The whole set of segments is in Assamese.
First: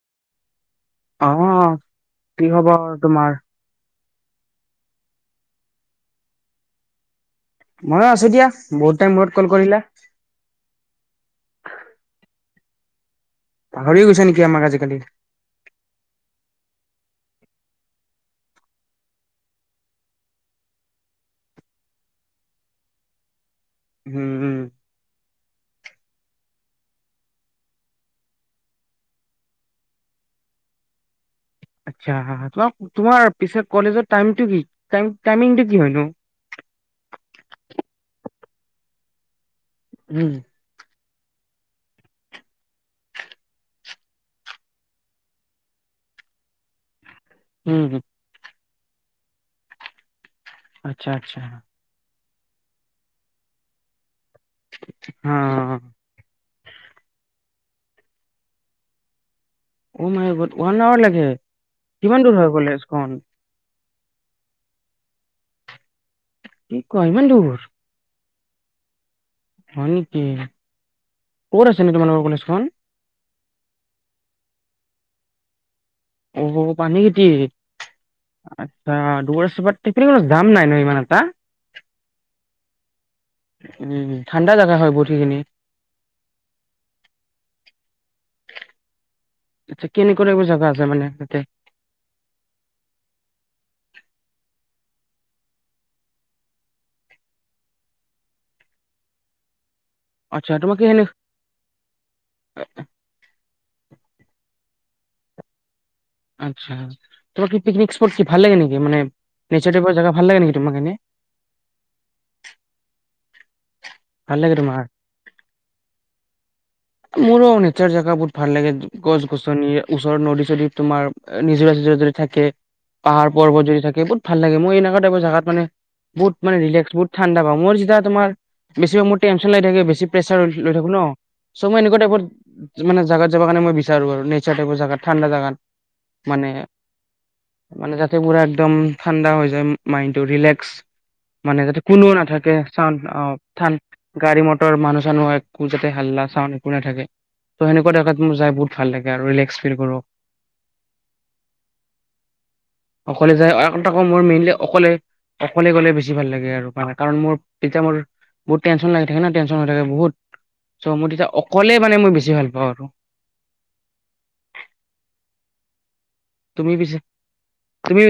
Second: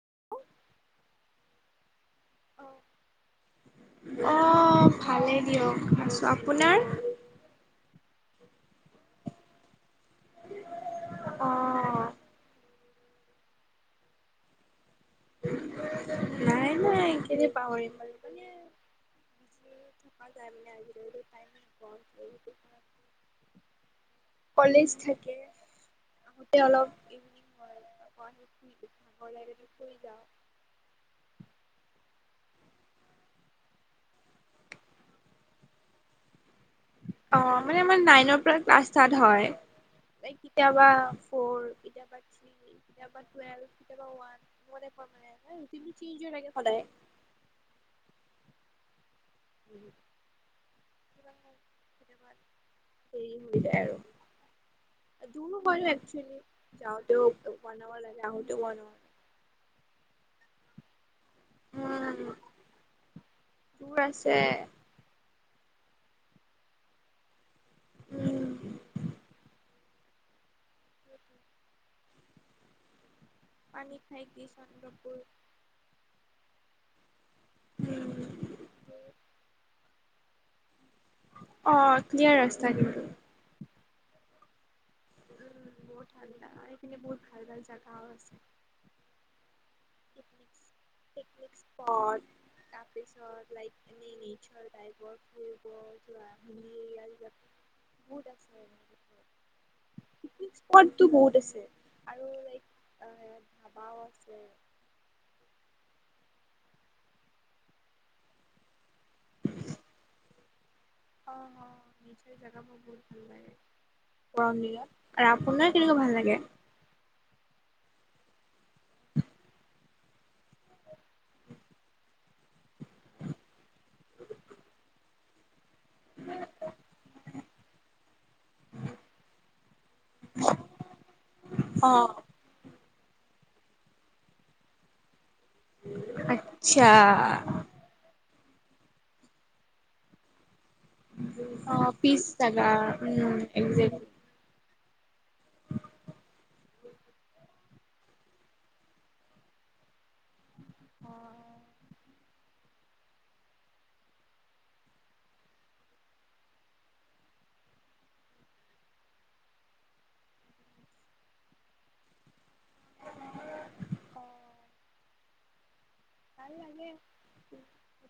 [inaudible] অঁ কি খবৰ তোমাৰ? আছো আপোনাৰ। ময়ো আছো দিয়া বহুত টাইমৰ মুৰত কল কৰিলা। অঁ পাহৰিয়ে গৈছা নেকি আমাক আজিকালি। নাই নাই কেলে পাহৰিম আৰু [unintelligible] হুম উম। আহোতে অলপ ইভিনং হয় আকৌ আহি ভাগৰ লাগে যে শুই যাওঁ। আচ্ছা তোমা তোমাৰ পিছে কলেজৰ টাইমটো কি টাইমটো কি হয় নো? অ' মানে আমাৰ নাইনৰ পৰা ক্লাছ স্টাৰ্ত হয়। উম। এই কেতিয়াবা। ফৰ কেতিয়াবা থ্ৰি, কেতিয়াবা টোৱেলভ, কেতিয়াবা ওৱান, ৰুটিন বোৰ চেইন্জ হৈ থাকে সদায়। উম হম। উম। আচ্ছা আচ্ছা। কেতিয়াবা দেৰি হৈ যায় আৰু। দূৰো হয় অ', ন একচোৱেলি যাওঁতেও। [unintelligible] অ' মাই গদ ওৱান আৱাৰ লাগে। কিমান দূৰ হয় কলেজখন? দূৰ আছে। কি কোৱা ইমান দূৰ। উম। হয় নেকি কত আছে নে তোমালোকৰ কলেজখন। পানীখাইতি চন্দ্ৰপুৰ। অ' পানী কি আচ্ছা দুৰ আছে বাট জাম নাই ন ইমান এটা? অ' ক্লিয়াৰ ৰাস্তা কিন্তু। উম ঠাণ্ডা জাগা হয় বহুত। সেইখিনি। উম বহুত ঠাণ্ডা এইপনে বহুত ভাল ভাল জাগাও আছে। আচ্ছা কেনেকুৱা টাইপৰ জাগা আছে মানে তাতে? পিকনিক স্পট তপ লাই নোই [unintelligible] বহুত আছে আচ্ছা তোমাক সনে উ। আচ্ছা তোমাক কি পিকনিক স্পট কি ভাল লাগে নেকি মানে নেচাৰ অ টাইপৰ জেগা ভাল অ লাগে নেকি তোমাক এনে নিশ্চয় জোগাবোৰ বহুত ভাল লাগে। ভাল লাগে গৰম তোমাৰ দিনত। আৰু আপোনাৰ কেনেকা ভাল লাগে? মোৰ নেচাৰ জেগা বহুত ভাল লাগে গছ গছনি ওচৰ নদী যদি তোমাৰ নিজৰা যিজ যদি থাকে, পাহাৰ পৰ্বত যদি থাকে বহুত ভাল লাগে মই এনেকুৱা টাইৰ জোগাত মানে বহুত মানে ৰেলেক্স বহুত ঠাণ্ডা পাও, মোৰ যেতিয়া তোমাৰ বেছি ভাগ মোৰ টেনশন ল থাকে বেছিভাগ প্ৰেচাৰ লৈ থাকো ন। সময় নিকটে বহুত মানে, জাগাত যাব কাৰণে মই বিচাৰোঁ আৰু নেচাৰ টাইপৰ জাগাত, ঠাণ্ডা জাগাত। আচ্ছা! সেইবোৰ ঠাইত একদম ঠাণ্ডা হৈ যায়, মাইণ্ডটো ৰিলেক্স। মানে যাতে, কোনো নাথাকে, চাওঁ অ'! টান গাড়ী মটৰ মানুহ নহয়। একো যাতে হাল্লা চাওঁ একো নাথাকে। ত' সেনেকুৱা জেগাত মোৰ যাই বহুত ভাল লাগে আৰু ৰিলেক্স ফিল কৰোঁ। অকলে যায় আকৌ, মোৰ মেইনলি অকলে অকলে গ'লে বেছি ভাল লাগে আৰু মানে কাৰণ, মোৰ তেতিয়া মোৰ বহুত টেনচন লাগি থাকে ন' টেনচন হৈ থাকে বহুত চ' মোৰ অকলে মানে মই বেছি ভাল পাওঁ। তুমি পিছে,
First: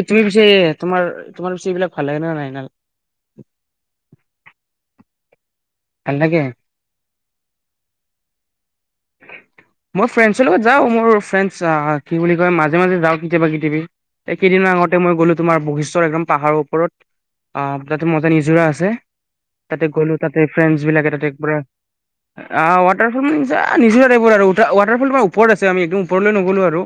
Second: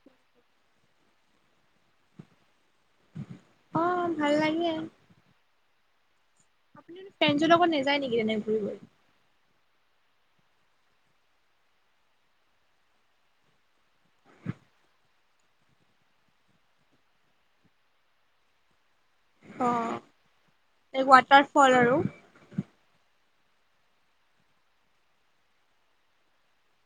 তুমি পিছে, তোমাৰ, তোমাৰ পিছে এইবিলাক ভাল লাগে নে নাই না? [unintelligible] লগত নাযায় নেকি তেনে ঘুৰিব? মই ফ্ৰেণ্ডছৰ লগত যাওঁ। মোৰ ফ্ৰেণ্ডছ অ' কি বুলি কয়, মাজে মাজে যাওঁ, কেতিয়াবা কেতিয়াবি। এইকেইদিনৰ আগতে মই গ'লো। তোমাৰ বশিষ্ঠৰ একদম পাহাৰৰ ওপৰত। অ'! তাতে মজা নিজৰা আছে। তাতে গ'লো। তাতে, ফ্ৰেণ্ডছ বিলাকে তাতে একোৰা, ৱাটাৰ উম! এ নিজৰ এইবোৰ আৰু ৱাটাৰফল মানে ওপৰত আছে। একদম ওপৰলৈ নগলোঁ আৰু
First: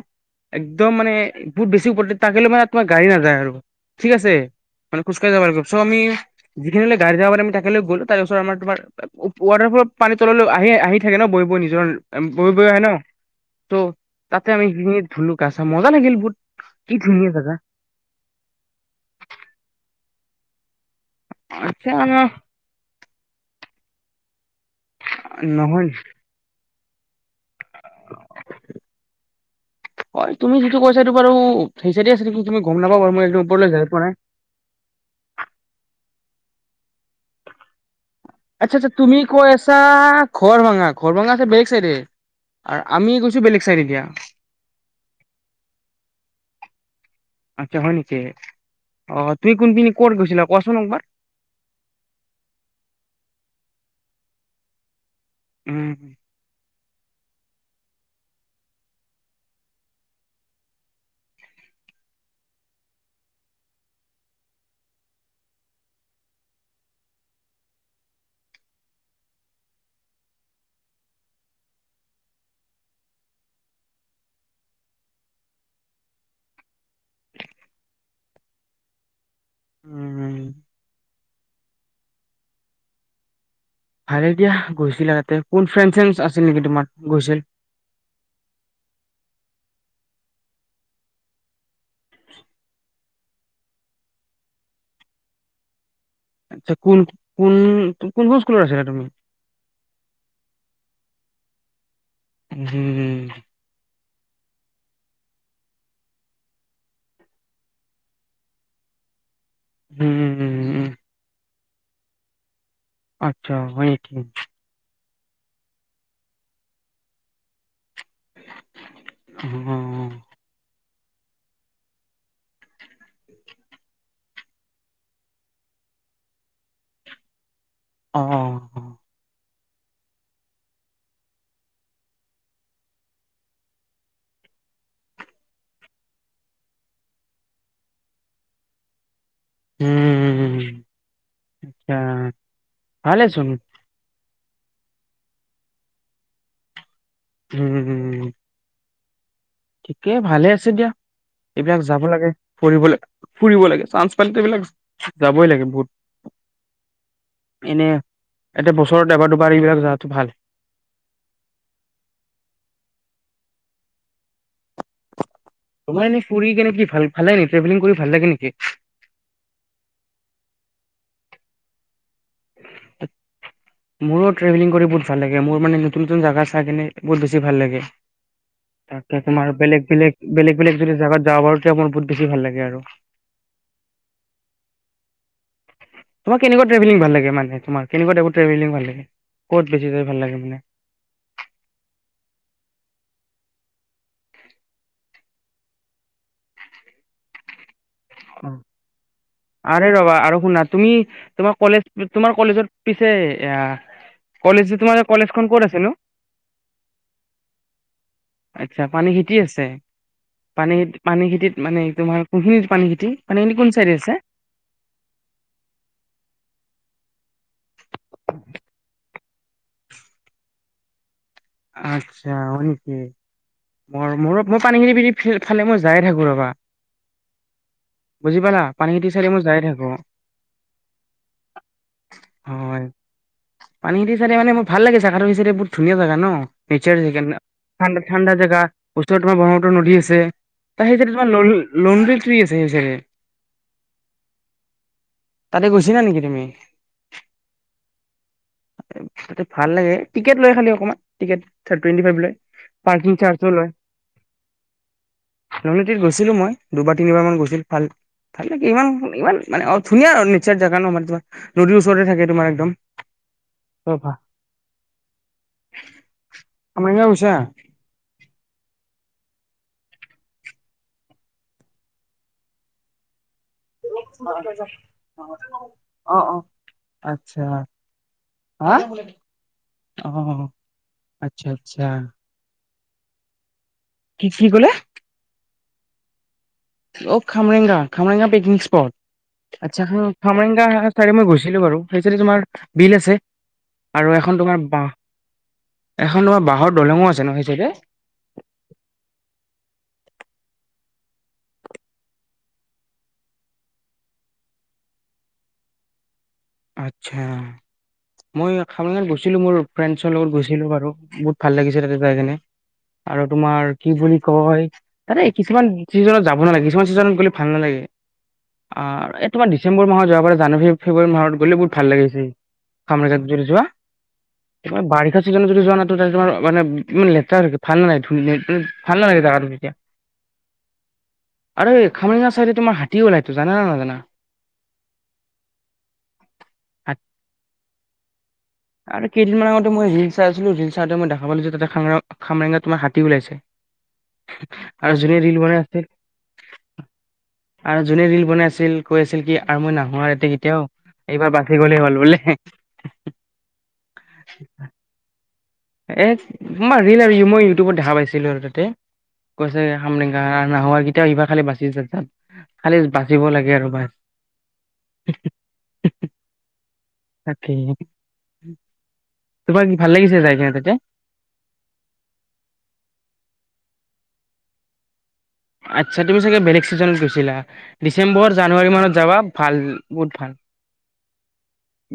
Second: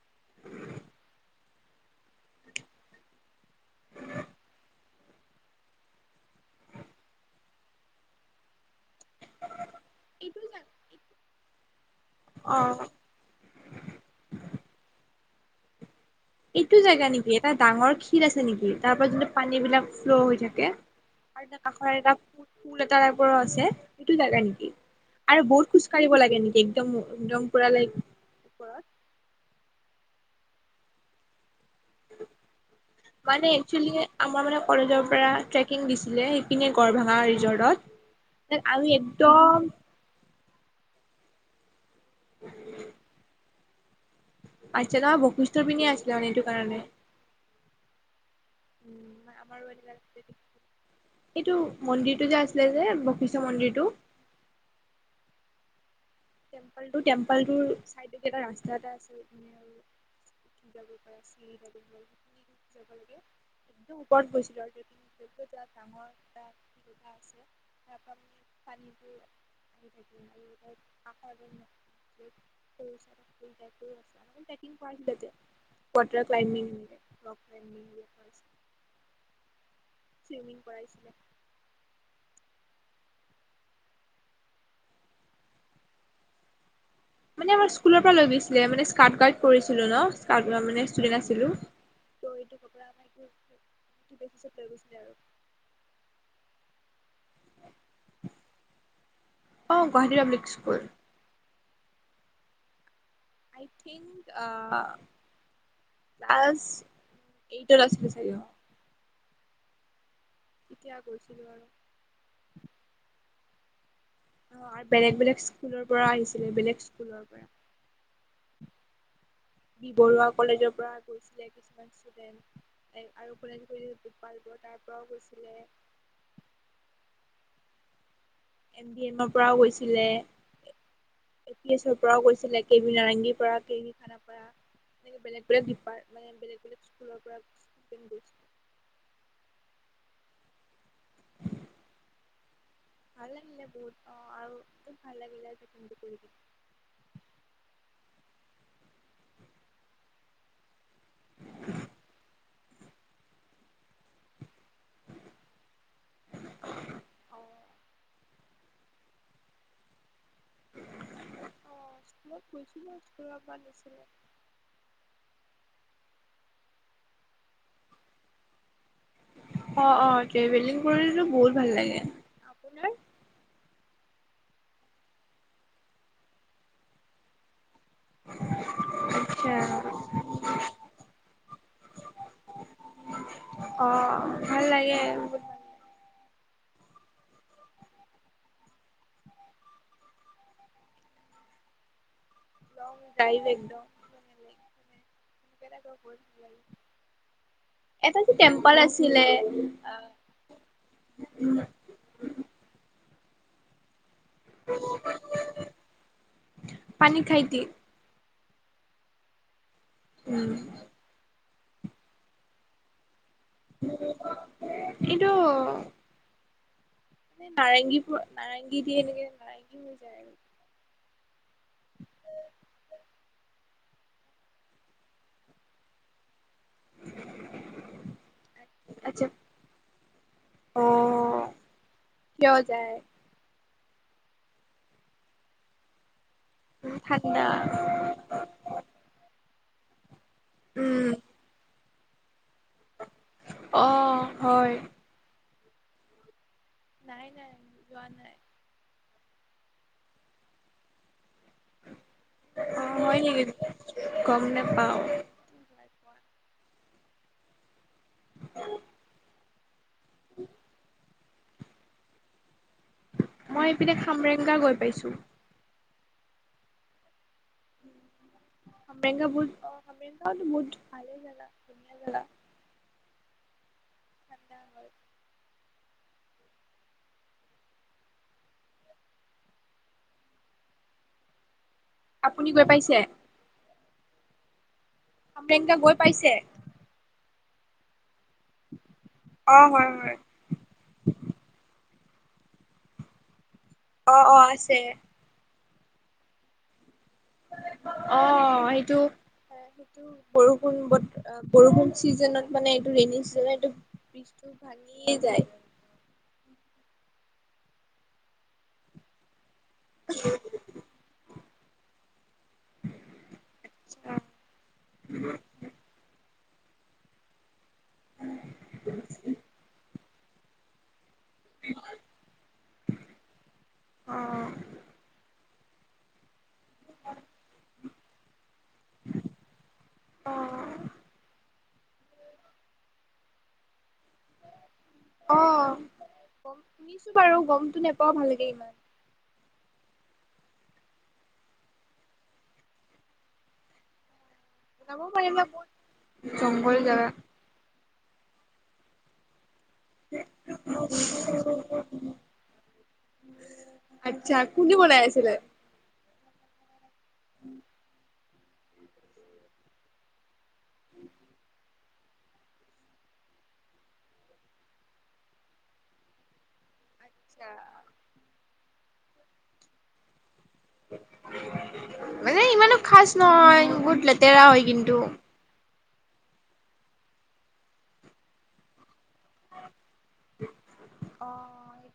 একদম মানে, বহুত বেছি ওপৰত তাকে মানে, তোৰ গাড়ী নাযায় আৰু। ঠিক আছে। মানে, খোজকাঢ়ি যাব লাগিব। চ' আমি এইখিনিলে গাড়ী যাব পাৰিলে আমি তাত লৈ গ'ল তাৰপিছত আমাৰ তোৰ ৱাটাৰ ফ'লত পানী তললৈ আহি আহি থাকে ন' বৈ নিজৰ বৈ বৈ আহে ন'। ত' তাতে আমি সেইখিনিত ধুলো গা চা মজা লাগিল! বহুত এইটো কি জেগা ধুনীয়া নেকি? এটা জাগা ডাঙৰ ক্ষীৰ আছে নেকি? তাৰ পৰা যোনটো পানী বিলাক ফ্ল' হৈ থাকে। আৰু আচ্ছা কাষৰ এটা পুল এটা টাইপৰো আছে। [unintelligible] আৰু বহুত নহয় খোজ কঢ়িব লাগে নেকি? একদম, একদম পুৰা লাইত হয়। তুমি যিটো কৈছা সেইটো বাৰু সেই চাইডে আছে নেকি তুমি গম নাপাওঁ বাৰু মই একদম মানে, ওপৰলৈ যাই পোৱা একচুৱেলি নাই। আমাৰ মানে কলেজৰ পৰা ট্ৰেকিং দিছিলে সেই গড়ভঙা ৰিজৰ্টত। আচ্ছা! আচ্ছা! তুমি কৈ আছা গড়ভঙা, গড়ভঙাটো বেক চাইডে। আৰু আমি গৈছোঁ বেলেগ [unintelligible] আচ্ছা ন বশুস্থৰ পিনি আছিলোন এইটো কাৰণে আচ্ছা হয় নেকি অ তুমি কোনপিনি ক'ত গৈছিলা কোৱাচোন একবাৰ। আমাৰ এইটো মন্দিৰটো যে আছিলে যে বশিষ্ মন্দিৰটো উম হুম টেম্পটো টেম্পলটোৰ ছাইডত এটা ৰাস্তা এটা আছিল এ আৰু উঠি যাব পৰা চিৰি যাবখিনি যাব লাগে একদম ওপৰত গৈছিলোঁ আৰু ট্ৰেপং ডাঙৰ এ জা আছে তাৰপ মে পানীটো আহি থাকি আৰু ৱাটাৰ ক্্ উম চুইমিং কৰাইছিলে ভালে দিয়া গৈছিলা তাতে কোন ফ্ৰেণ্ড চ্ৰ আছিল নেকি তোমাৰ গৈছিল। মানে আমাৰ স্ুলৰ পৰা লৈছিলোনে স্কাউট গাৰ্ড কৰিছিল ছিল ন স্্াৰ মানে ষ্টুডেণ্ট আছিলোঁ ত' এইটো কপৰা বেিছৈ গৈছিলে আৰু আচ্ছা কোন কোন কোন কোন স্কুলত আছিলা তুমি উ আই থিংক ক্লাছ এইটৰ আছিলে চাগে উম এতিয়া গৈছিলো আৰু আচ্ছা হয় ঠিক বেলেগ বেলেগ স্কুলৰ পৰা আহিছিলে বেলেগ স্কুলৰ পৰা অ বি বৰুৱা কলেজৰ পৰা কৰিছিলে কিছুমান আৰু কৰি কপালব তাৰ পৰাও গৈছিলে অ অ এম বি এমৰ পৰাও গৈছে এ পি এছৰ পৰাও কৈছিলে কে বি নাৰেংগীৰ পৰাাৰ কে বি খানাপাৰা এনেকৈ বেলেগ বেলেগ ডিপাৰ্ মানে বেলেগ বেলেগ স্কুলৰ পৰাছিল উম হ আচছা ভাল নিল বত অ আৰু খব ভাল লাগিলে যে কিন্তটো কৰি উম উম িকে ভালে আছে দিয়া এইবিলাক যাব লাগে ফুৰিবলৈ ফুৰিব লাগে চানস পাল এইবিলাক যাবই লাগে বহুত এনে এটা বছৰত এবাৰ দুবাৰ এইবিলাক যো ভাল আহ স্কুলত গৈছিলো স্কুলত বান দিছিলে তোমাৰ এনে ফু কেনেি ভাল ভালে নে ট্ৰেভেলিং কৰি ভাল লাগে নেকি অ অ ট্ৰেভেলিং কৰিলেো বহুত ভাল লাগে আপোন মোৰো ট্ৰেেলিং কৰি বহুত ভাল লাগে মোৰানে নতুন নতুন জাগা চাই কিনে বহুত বেছি ভাল লাগে তাকে তোমাৰ বেলেগ বেলেগ বেলেগ বেলেগ যদি জেগাত যাাব পাৰো তেতিয়া মোৰ বহুত বেছি ভাল লাগে আৰু তোমাক কেনেুৱ্ৰভেলংাল লে তমাৰ কেনেকুৱাাই্ৰভেল ভাল ল ক'ত বেছি ভাল লাগে মানে কাই ল একদম কেনে ক ব অ আ ৰবা আৰু শুনা তুমি তোমাৰ কলেজ তোমাৰ কলেজৰ পি ছে কলেজ যে তোমাৰ কলেজখন কৰিছে নো আচ্ছা পানী খেটি আছে পানী খ পানী খেতিত মানে তোমাৰ কখিনিত পানী [inaudible] চাইডে আছে? এইটো নাৰঙি প নাৰংগি দি এনেক ভ কিজ ম মোৰ মই পানীখিনি পিধ ফালে মই যায় থাকো ৰবা বুজি পালা পানী খটি চাইি মই যায় থাকো হয় পানীেতি চ মে ম ভালাগ চাহাটোি চাই বহু ধনীয়া জাগা ন নিচে জ ঠাণ্ডা জাগা ওচ ব নলি আছে ত সেইচ তোমাৰ ল়ল লণ্ডীটি আহ হয় তাতে গৈছ না নেকি তুমি? নাই, নাই যোৱা নাই। তাতে ভাল লাগে। টিকেট লৈ খালি অকণমান। ট ফ লয়। পাৰ্কিং চাৰ্জ লয়। ন গৈছিলো মই দুবাৰ তিনিবাৰ মান গৈছিলো। ভাল-ভাল ইমান, ইমান মানে। ধুনীয়া ন নিচৰ জাগা নমাৰ তমাৰ। নদীৰ ওচৰতে থাকে তোমাৰ একদম। মই ইপিনে খামৰেংগা গৈ পাইছো। আ মগছে আমেংগা বু অমেংগাওত বুট ভাল জ ধুনীয়া জ [inaudible] অ', অ' আচ্ছা, হা, অ', অ' আচ্ছা। আচ্ছা আপুনি গৈ পাইছে? [inaudible] কি ক'লে? গোটেই কেইটা গৈ পাইছে? অ' খামেংগা খামেংগা পিকনিক স্পট। আচ্ছা, খামৰেংগা চাইদে মই গৈছিলো বাৰু। সেইচাইডে তোমাৰ বিল আছে। আৰু এখন তোমাৰ বাঁহ। এখন তোমাৰ বাঁহৰ দলেঙো আছে। ন সেই চাইডে অ' সেইটো সেইটো। বৰষুণ কত বৰষুণ চিজনত মানে এইটো ৰেনী চিজনত, এইটো ভাঙিয়ে যায়। আটছা। মই খামৰাং গৈছিলো মোৰ। ফ্ৰেণ্ডছৰ লগত গৈছিলো বাৰু বহুত। ভাল লাগিছে তাতে জাই কেনি আৰু তোমাৰ কি বুলি কয় তানে কিছুমান চিজনত যাব। ভাললাগে কিছুমান ছিজনত গলে ভাল নালাগে। আৰু এই তোমাৰ ডিচেম্বৰ মাহত যোৱা। জানুৱাৰী, ফেব্ৰুৱাৰী মাহত। গলে বহুত ভাল লাগিছিল। খামৰাঙত যোৱা তোমাৰ বাৰিষা চিজনত যদি যোৱা ত তোমাৰ। ইমান লেটেৰা ভাল নালাগে [unintelligible] ভাল লাগে জেগাটো এতিয়া। আৰু খামৰঙা চাইডে তোমাৰ হাতী ওলাই জানা নে নাজানা? অ', শুনিছো বাৰু গমটো নেপাওঁ ভালকে ইমান। আৰু কেইদিনমান আগতে মই ৰিল চাই আছিলো ৰিল চাওঁতে মই দেখা পালো যে ততে খাম খামৰেংঙত তোমাৰ হাতী ওলাইছে। আৰু যোনে ৰিল বনাই আছে। যোনে ৰিল বনাই আছিল কৈ আছিল কি আৰু মই নাহো আৰু ইয়াতে। এইবাৰ বাচি গলেই হ'ল বোলে। এ তোমাৰ ৰিল আৰু মই ইউটিউবত দেখা পাইছো। দেখিলো আৰু তাতে কৈছে খামৰেংঙগা হোৱা আৰু কেতিয়াওঁ এইবাৰ খালি বাচি যাম খালি বাচিব লাগে আৰু বাছ। [inaudible] তাকেই। তোমাৰ কি ভাল লাগিছে জেগাখিনি মানে ইমানো খাচ নহয় বহুত লেটেৰা লেতেৰা হয় কিন্তু। আচ্ছা তুমি চাগে বেলেগ চিজনত গৈছিলা ডিচেম্বৰ জানুৱাৰী মানত। যাবা ভাল বহুত ভাল।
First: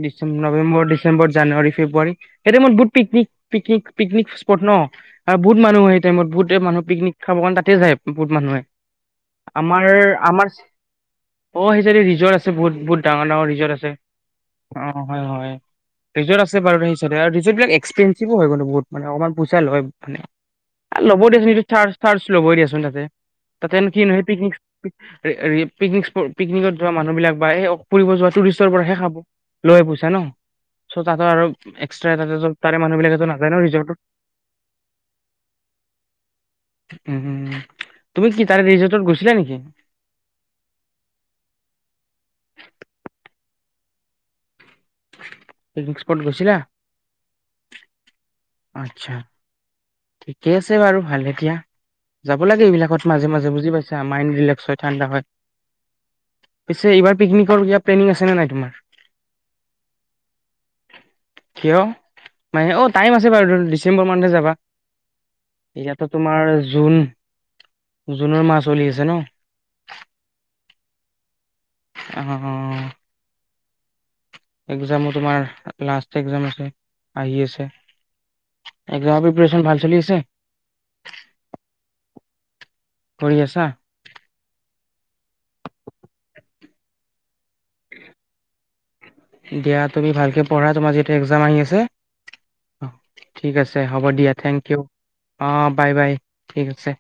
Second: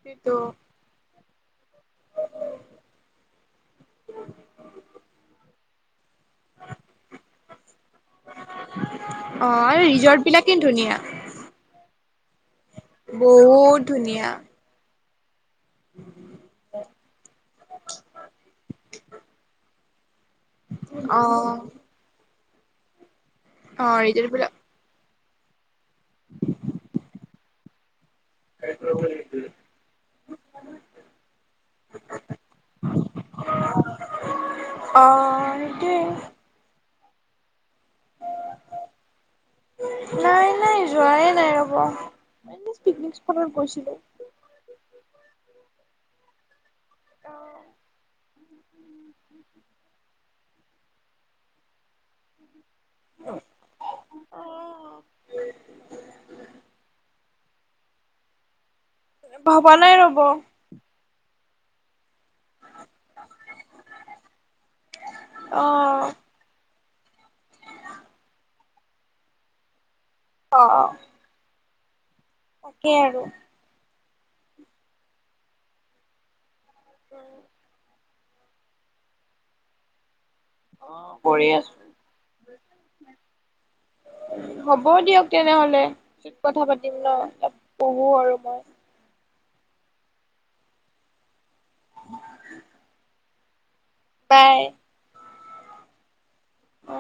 ডিচেম, নম্ববৰ ডিচেম্বৰ। জানুৱাৰী ফেব্ৰুৱাৰী সেইটাইমত বহুত পিকনিক, পিকনিক, পিকনিক স্পট ন বহুত মানুহ হয়। সেই টাইমত বহু মানুহ পিকনিক খাব কাৰণে তাতে যায় বহুত মানুহে আমাৰ, আমাৰ অ সেই ৰিজৰ্ট আছে বহুত, বহুত ডাঙৰ, ডাঙৰ ৰিজৰ্ট আছে। অ', হয়, হয়। ৰিজৰ্ট আছে বাৰু ৰিজৰ্ট বিলাক এক্সপেনঞ্চিভো হয় গলো বহুত মানে অকমান পইচা লয়। [inaudible] ল'ব দে চোন [unintelligible] ল'ব দিয়াচোন তাতে। তাতেনো কি নাই পিকনিক। ৰেপিকনিক স্প পিকনিকত যোৱা মানুহ বিলাক বা এই। ফুৰিব যোৱাটো ৰিষ্টৰ পৰাহে খাব। লৈয় পইছা ন চ' তাতো আৰু এক্সট্ৰা তাতে তাৰে মানুহ বিলাকো নাযায় ন ৰিজৰ্ট। অ', সেইটোৱে উম, উম। তুমি কি তাৰে ৰিজৰ্টত গৈছিলা নেকি? নাই, নাই যোৱাই নাই ৰব এটলিস্ট পিকনিক। গৈছিলো। জিলা। অ', আত্ছা ঠিকে আছে বাৰু ভাল এতিয়া। যাব লাগে এইবিলাকত মাজে, মাজে বুজি পাইছা মাইণ্ড ৰিলেক্স হয় ঠাণ্ডা হয় পিছে এইবাৰ। পিকনিকৰ কিবা প্লেনিং আছে নে নাই তোমাৰ। ভবা নাই ৰব। কিয় মা অ তাই [unintelligible] ডিচেম্বৰ মানহে যাবা এটিয়াটো তোমাৰ জুন জুনৰ মাহ চলি আছে ন? অ', অ', অ', এক্জামো তোমাৰ লাষ্ট এক্জাম আছে। আহি আছে। এক্সামৰ প্ৰিপাৰেচন ভাল চলি আছে? অ', পৰি আছো। কৰি আছা হ'ব দিয়ক তেনেহলে। কথা পাতিম ন পঢ়ো আৰু মই। দিয়া তুমি ভালকে পঢ়া তোমাৰ যিহেতু এক্জাম আহি আছে অঁ, ঠিক আছে। ছে হ'ব দিয়া থেংক ইউ। অ', বাই বাই। ঠিক আছে।